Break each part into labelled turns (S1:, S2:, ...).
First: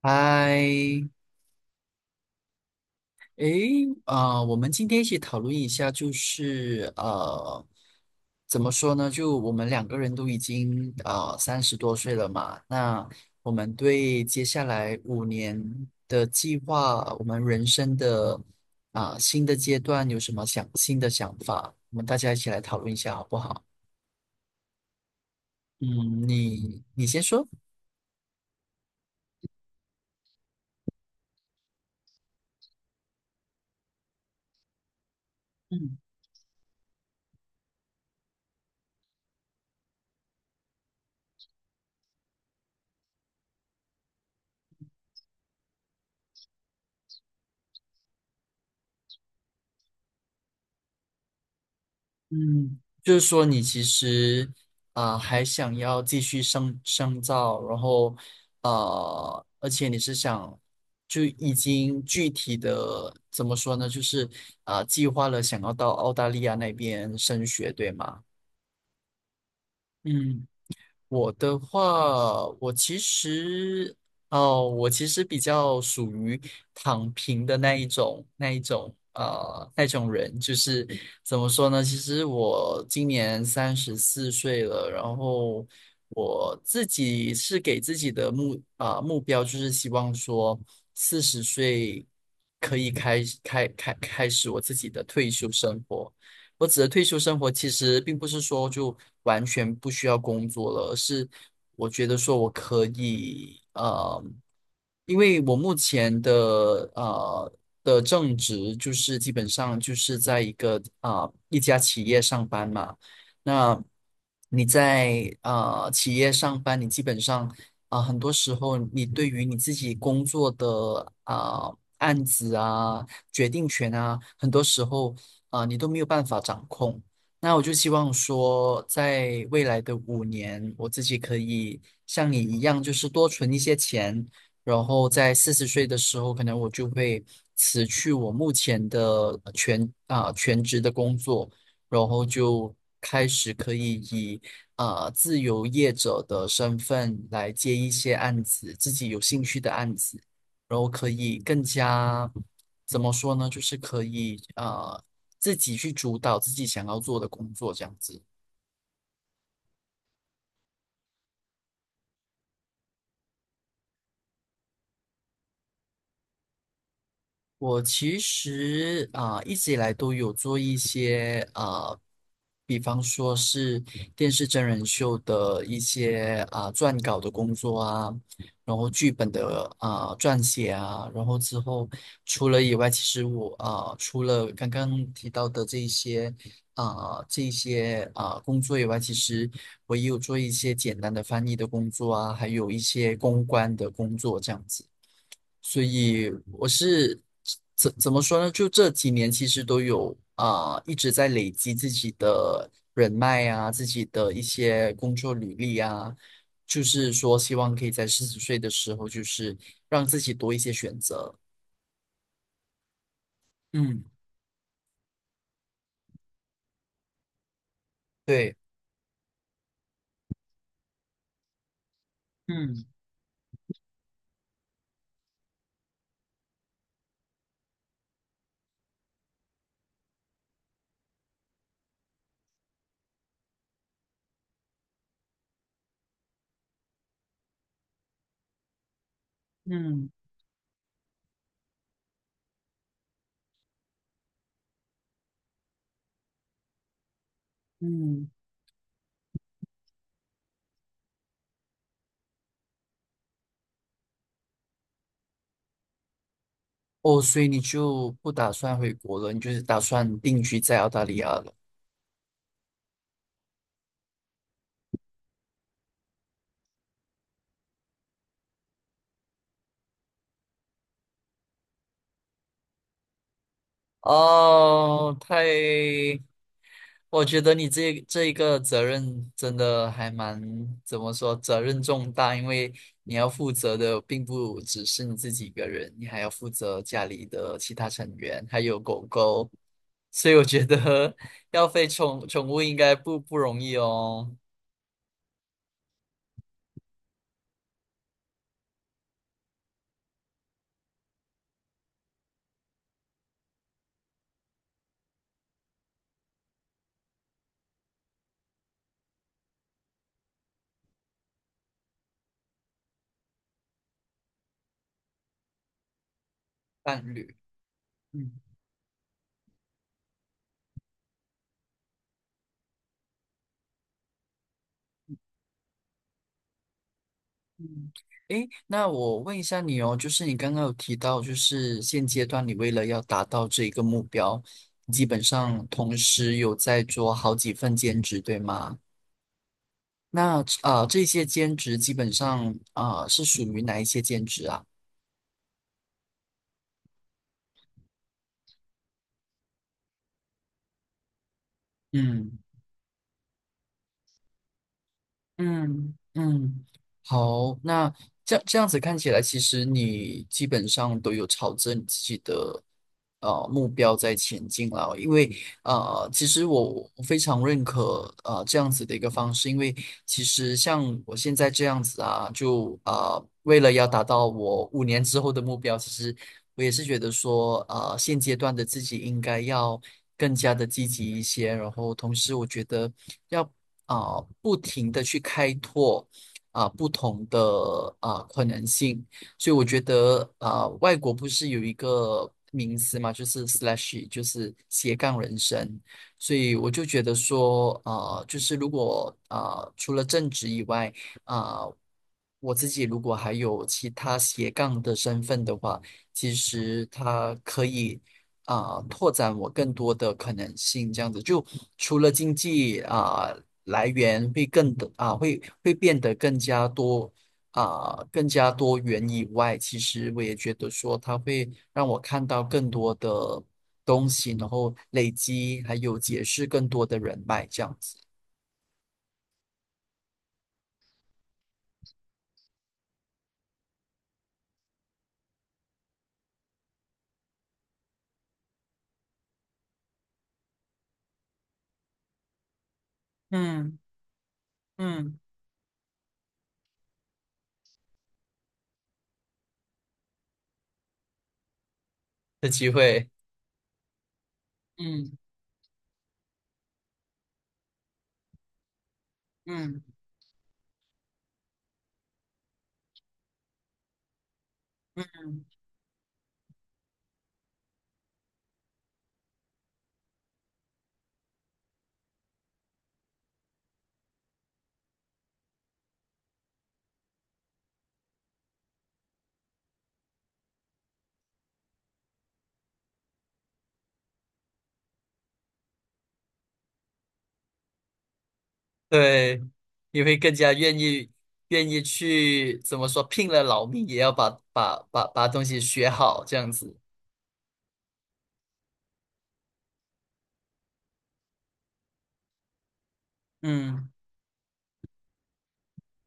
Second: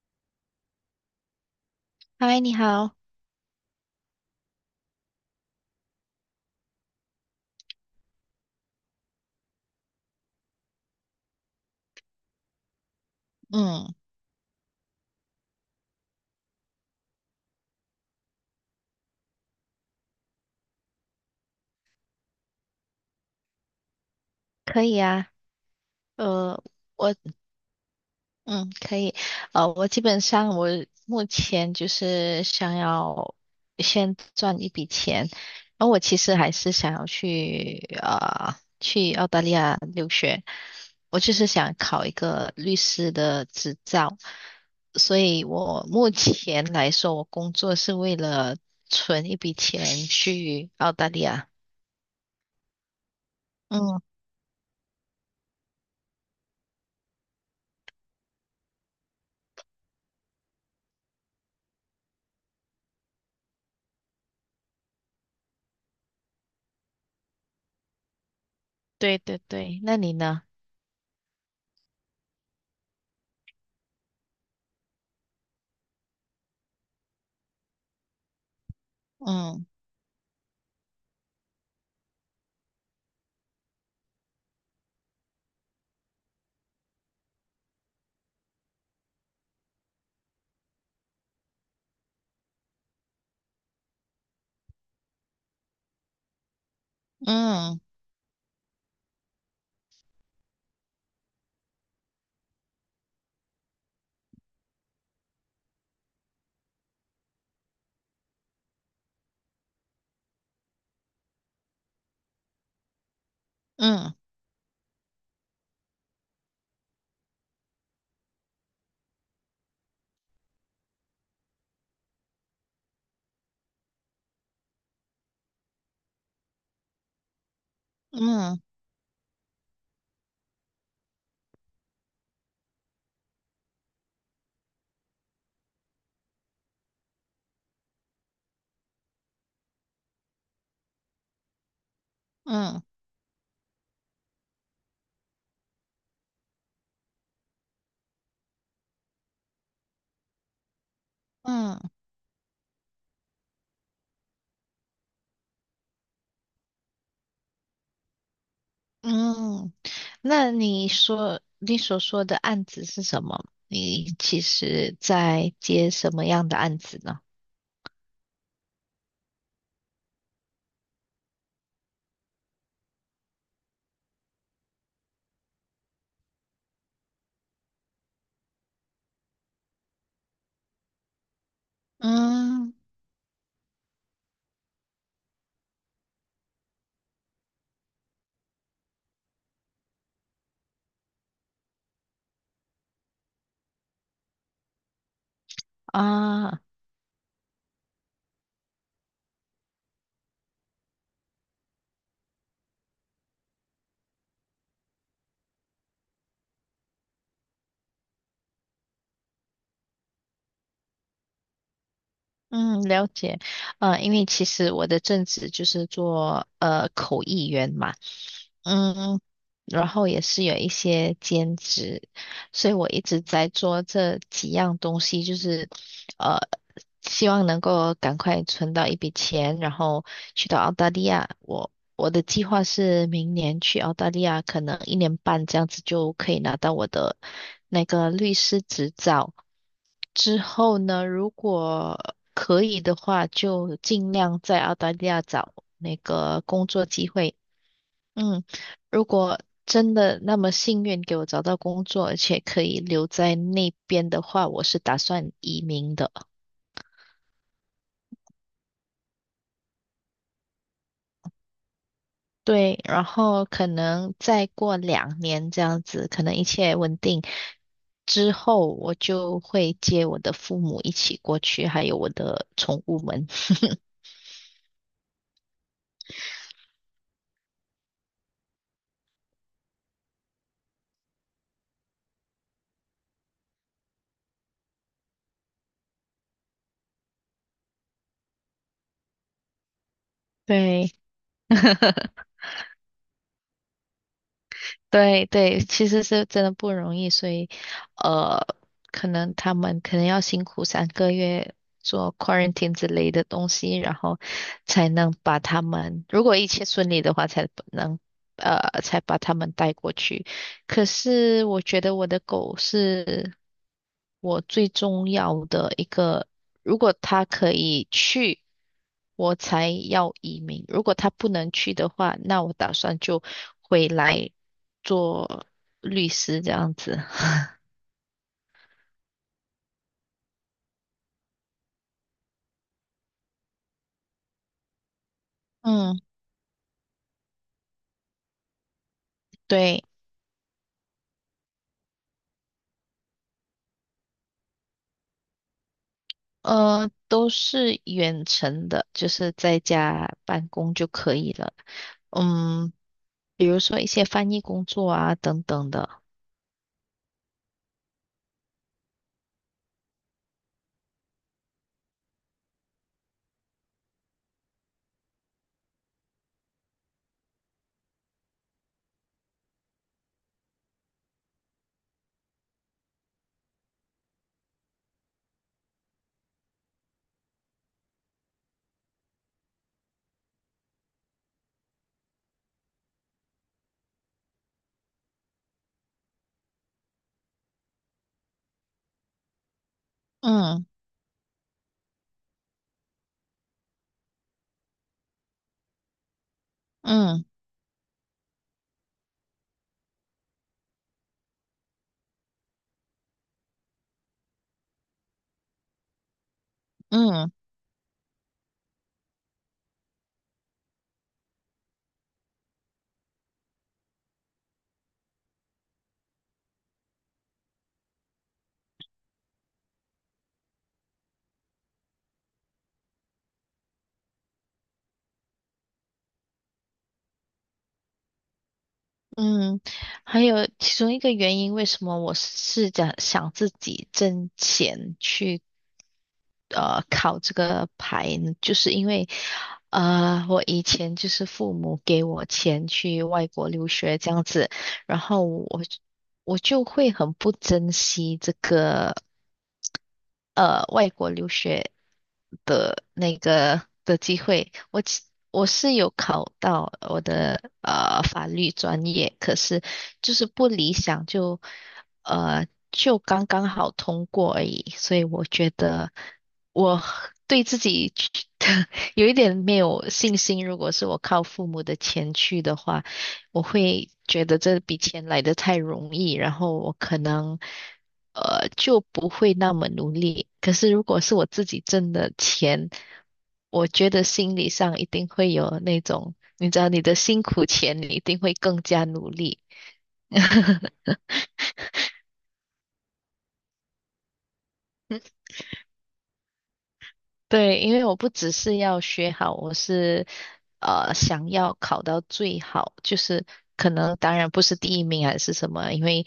S1: 嗨，
S2: 嗨，你好。
S1: 诶，我们今天一起讨论一下，就是怎么说呢？就我们两个人都已经30多岁了嘛，那我们
S2: 嗯，
S1: 对接下来五年的计划，我们人生的新的阶段有什么新的想法？我们大家一起来讨论一下，好不好？
S2: 可以啊。
S1: 嗯，
S2: 呃，
S1: 你
S2: 我，
S1: 先说。
S2: 嗯，可以。我基本上我目前就是想要先赚一笔钱，然后
S1: 嗯。
S2: 我其实还是想要去澳大利亚留学。我就是想考一个律师的执照，所以我目前来说，我工作是为了存一笔钱去澳大利亚。
S1: 嗯，就是说你其
S2: 嗯，
S1: 实还想要继续深造，然后而且你是想就已经具体的怎么说呢？就是计划了想要到澳大利亚那边升学，对吗？
S2: 对对对。那你呢？
S1: 嗯。我的话，我其实哦，我其实比较属于躺平的那一种，
S2: 嗯。
S1: 那种人，就是怎么说呢？其实我今年34岁了，然后我自己是给自己的目标，就是希望说四十岁可以开始我自己的退休生活。我指的退休生活，其
S2: 嗯
S1: 实并不是说就完全不需要工作了，而是我觉得说我可以，因为我目前的呃的正职就是基本上就是在一个一家企业上班嘛，那
S2: 嗯
S1: 你在企业上班，你基本上。啊，很多时候你对于你自己工作的案子啊、决定权啊，很多时候啊，你都没有办法掌控。那我就希望
S2: 嗯
S1: 说，在未来的五年，我自己可以像你一样，就是多存一些钱，然后在四十岁的时候，可能我就会辞去我目前的全职的工作，然后就
S2: 嗯
S1: 开始可以以自由业者的身份来接一些案子，自己有兴趣的案子，然后可以更
S2: 嗯
S1: 加。怎么说呢？就是可以自己去主导自己想要做的工作这样子。
S2: 嗯。那你说你所说的案子是什么？你其实在接什么样的案子呢？
S1: 我其实一直以来都有做一些比方说是电视真人秀的一些撰稿的工作啊，然后剧本的撰写啊，然后之后除了
S2: 嗯
S1: 以外，其实我除了刚刚提到的这一些工作以外，其实我也有做一些简单的翻译的工作啊，还有一些公关的工作这样子。所以
S2: 啊
S1: 我是怎么说呢？就这几年其实都有一直在累积自己的人脉啊，自己的一些工作履历啊，就是说希望可以在四十岁的时候，就是让自己多一些选择。
S2: 嗯，了解。
S1: 嗯
S2: 因为其实我的正职就是做口译员嘛。
S1: 对，
S2: 嗯，然后也是有一些兼职，所以
S1: 嗯
S2: 我一直在做这几样东西，就是呃，希望能够赶快存到一笔钱，然后去到澳大利亚。我的计划是明年去澳大利亚，可能1年半这样子就可以拿到我的那个律师执照。
S1: 嗯
S2: 之后呢，如果可以的话，就尽量在澳大利亚找那个工作机会。
S1: 嗯，
S2: 嗯。如果真的那么幸运给我找到工作，而且可以留在那边的话，我是打算移民的。
S1: 哦，所以你就不打算回国了，你就是打算定居在澳大利亚了。
S2: 对，然后可能再过2年这样子，可能一切稳定之后，我就会接我的父母一起过去，还有我的宠物们。
S1: 哦，太我觉得你这一个责任真的还蛮，怎么说，责任重大，因为你要负责的并不只是你自己一个人，你还要负责家里的其他成员，还有狗狗，所以我觉
S2: 对，
S1: 得 要飞 宠物应该不容易哦，
S2: 对对，其实是真的不容易，所以呃，可能他们可能要辛苦3个月做 quarantine 之类的东西，然后才能把他们，如果一切顺利的话，才把他们带过去。可是我觉得我的狗是我最重要的一个，如果
S1: 伴
S2: 它
S1: 侣。
S2: 可以
S1: 嗯
S2: 去，我才要移民。如果它不能去的话，那我打算就回来，做律师这样子。
S1: 嗯，诶，那我问一下你哦，就是你刚刚有提到，就是现阶段你为了要达到这一个目标，基本上同
S2: 嗯，
S1: 时有在做好几份兼职，对吗？
S2: 对。
S1: 那这些兼职基本上是属于哪一些兼职啊？
S2: 都是远程的，就是在家办公就可以了。
S1: 嗯。
S2: 嗯，比如说一些翻译工作啊等等的。
S1: 嗯嗯，好，那这样子看起来，其实你基本上都有朝着你自己的目标在前进了。因为其实我非常认可这样子的一个方式，因为其实像我现在这样子啊，就为了要达到我五年之后的目标，其实我也是觉得说，现阶段的自己应该要更加的积极一些。然后同时，我觉得要不停的去开拓不同的可能性。所以我觉得
S2: 嗯
S1: 外国不是有一个名词嘛，就是 slash，就是斜杠人生。所以我就觉得
S2: 嗯
S1: 说，啊就是如果啊，除了正职以外，啊、我自己如果还有其他斜杠的身份的话，其实
S2: 嗯。
S1: 他可以拓展我更多的可能性，这样子就除了经济啊、来源会变得更加多更加多元以外，其实我也觉得说它会让我看到更多的东西，然后累积还有结识更多的人脉，这样子
S2: 嗯，还有其中一个原因，为什么我是想自己挣钱去考这个牌呢？就是因为我以前就是父母给我钱去外国留
S1: 嗯
S2: 学这样子，然
S1: 嗯
S2: 后我就会很不珍惜这个。外国留学
S1: 的机
S2: 的
S1: 会。
S2: 那个的机会，我其
S1: 嗯
S2: 我是有考到我的法律专业，可是
S1: 嗯
S2: 就是不理想，就刚刚好通过而已，所以我
S1: 嗯。
S2: 觉得我对自己 有一点没有信心。如果是我靠父母的钱去的话，我会觉得这笔钱来得太容易，然后我可能就不会那么努力。可是如果是我自己挣的钱，我觉得心理上一定会有那种，你知道你的辛苦钱，你一定会更加努力。
S1: 对，你会更加愿 意去怎么说，拼了老命也要把东西学好，这样子。
S2: 对，因为我不只是要学好，我是想要考到最好，就是可
S1: 嗯
S2: 能当然不是第一名还是什么，因为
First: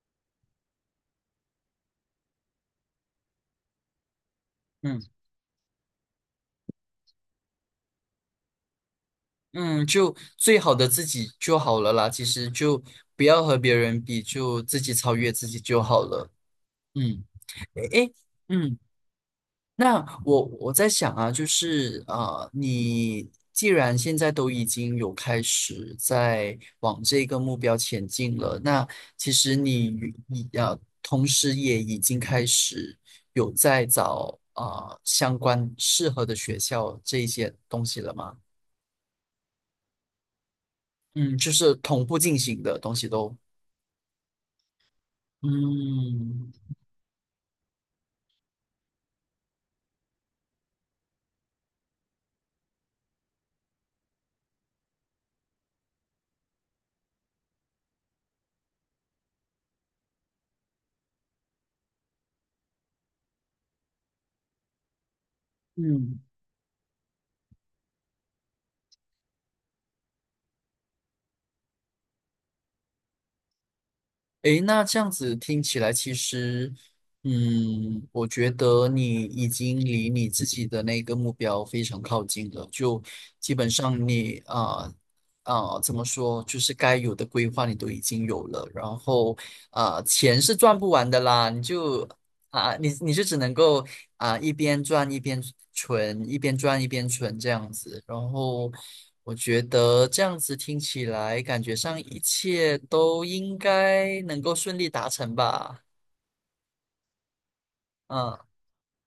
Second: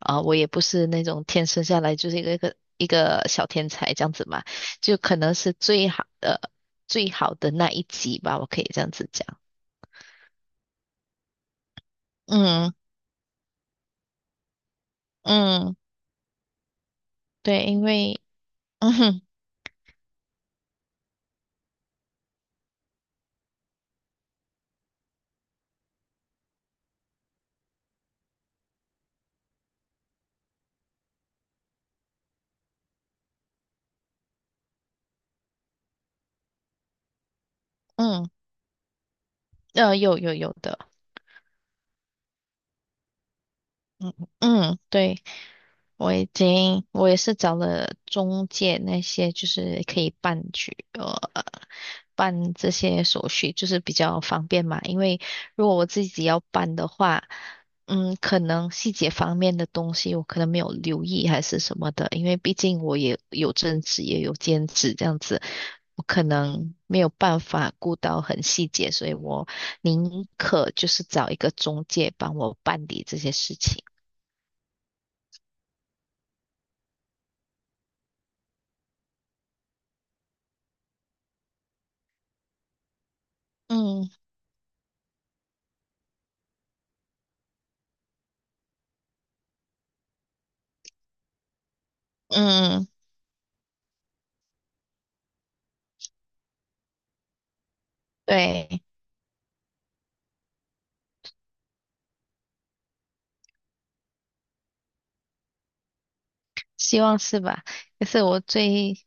S2: 我也不是那种天生下来就是一个小天才这样子嘛，就
S1: 嗯
S2: 可能是最好的那一级吧，我可以这样子讲。
S1: 嗯，就最好的自己就好了啦。其实
S2: 嗯
S1: 就不要和别人比，就自己超越自己
S2: 嗯，
S1: 就好了。嗯，
S2: 对，因
S1: 诶诶，
S2: 为
S1: 嗯。
S2: 嗯哼
S1: 那我在想啊，就是你既然现在都已经有开始在往这个目标前进了，那其实你与你同时也已经开始有在找啊相关适合的学校这一些东西了
S2: 嗯
S1: 吗？
S2: 有有有的，
S1: 嗯，就是同步进行的东西都。
S2: 嗯嗯对。我已
S1: 嗯
S2: 经，我也是找了中介那些，就是可以办这些手续，就是比较方便嘛。因为如果我自己要办的话，嗯，可能细节方面的东西我可能没有留意还是什么的，因为毕竟我也有正职也有兼职这样子，我
S1: 嗯。
S2: 可能没有办法顾到很细节，所以我宁可就是找一个中介帮我办理这些事情。
S1: 诶，那这样子听起来，其实，嗯，我觉得你已经离你自己的那个目标非常靠近了。就基本上
S2: 嗯
S1: 你怎么说，就是该有的规划你都已经有了。然后钱是赚不完的啦，你就啊，
S2: 嗯
S1: 你就只能够啊一边赚一边存，一边赚一边存这样子。然后
S2: 对，
S1: 我觉得这样子听起来，感觉上一切都应该能够顺利达成吧。
S2: 希望是吧？可是
S1: 嗯，
S2: 我最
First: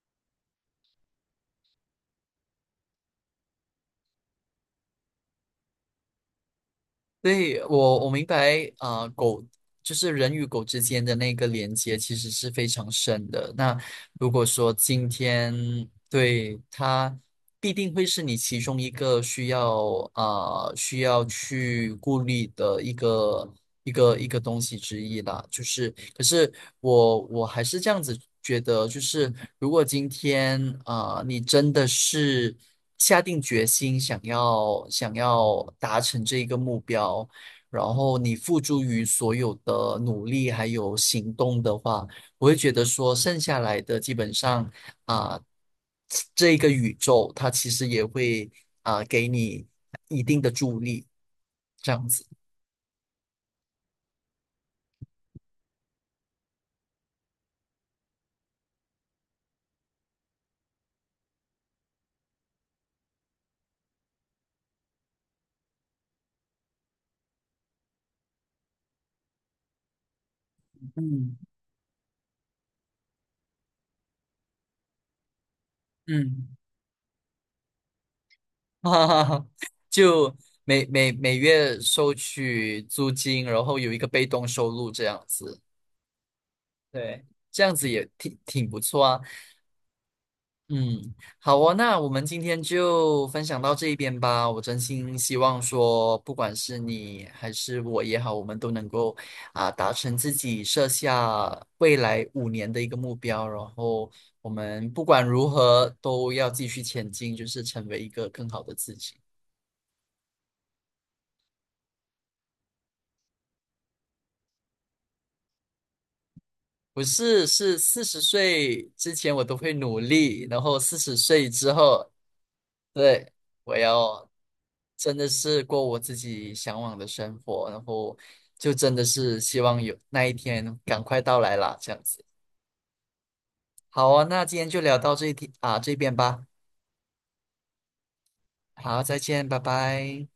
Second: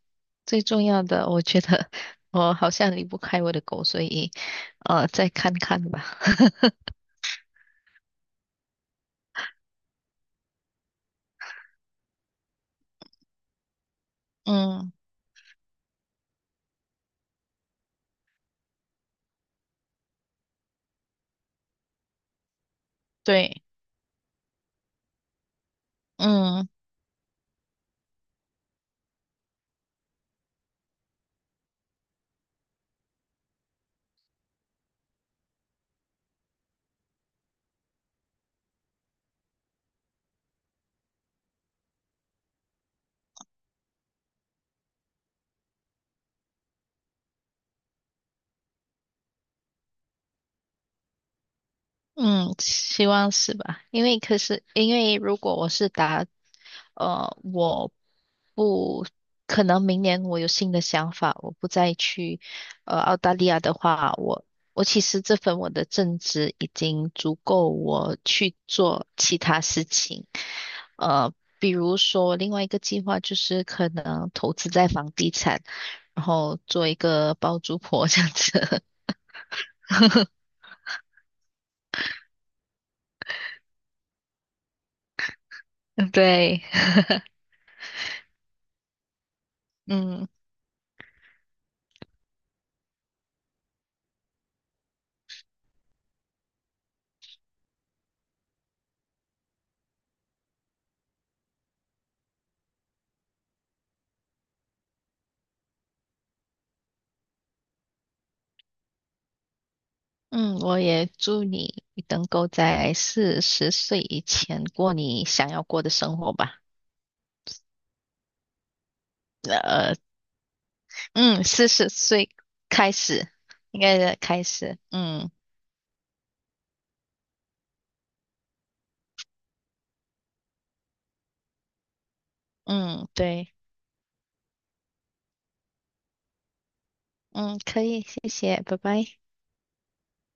S2: 最重要的，我觉得我好像离不开我的狗，所以再看看吧。
S1: 对，我明白啊，狗就是人与狗之间的那个连接其实是非常深的。那如果说
S2: 嗯，
S1: 今天对它必定会是你其中一个需要需要去顾虑的
S2: 对，
S1: 一个东西之一啦。就是，可是
S2: 嗯
S1: 我还是这样子觉得，就是如果今天你真的是下定决心想要达成这一个目标。然后你付诸于所有的努力还有行动的话，我会觉得说剩下来的基本上啊，这个宇宙它其实也会给你一定的助力，这样子。
S2: 嗯，希望是吧？可是因为如果我是打，我不可能明年我有新的想法，我不再去澳大利亚的话，我其实这份我的正职已经足够我去做其他事情。呃，
S1: 嗯
S2: 比如说另外一个计划就是可能投资在房地产，然
S1: 嗯，
S2: 后做一个包租婆这样 子。
S1: 哈哈哈，就每月收取租金，然后有一个被动收入这样子，
S2: 对，
S1: 对，这样子也挺不错啊。
S2: 嗯
S1: 嗯，好哦，那我们今天就分享到这一边吧。我真心希望说，不管是你还是我也好，我们都能够达成自己设下未来五年的一个目标，然后我们不管如何都要继续前进，就是成为一个更好的自己。
S2: 嗯，我也祝你能够在四十岁以前过你想要过的生活吧。
S1: 不是，是四十岁之前我都会
S2: 呃，
S1: 努力，然后四十
S2: 嗯，
S1: 岁
S2: 四
S1: 之
S2: 十
S1: 后。
S2: 岁开始，
S1: 对，我
S2: 应该是
S1: 要
S2: 开始。
S1: 真的
S2: 嗯
S1: 是过我自己向往的生活，然后就真的是希望有那一天赶快到来啦，这样子。
S2: 嗯，对，
S1: 好啊，那今天就聊到这一天啊，这边吧。
S2: 嗯，可以，谢谢，拜
S1: 好，
S2: 拜。
S1: 再见，拜拜。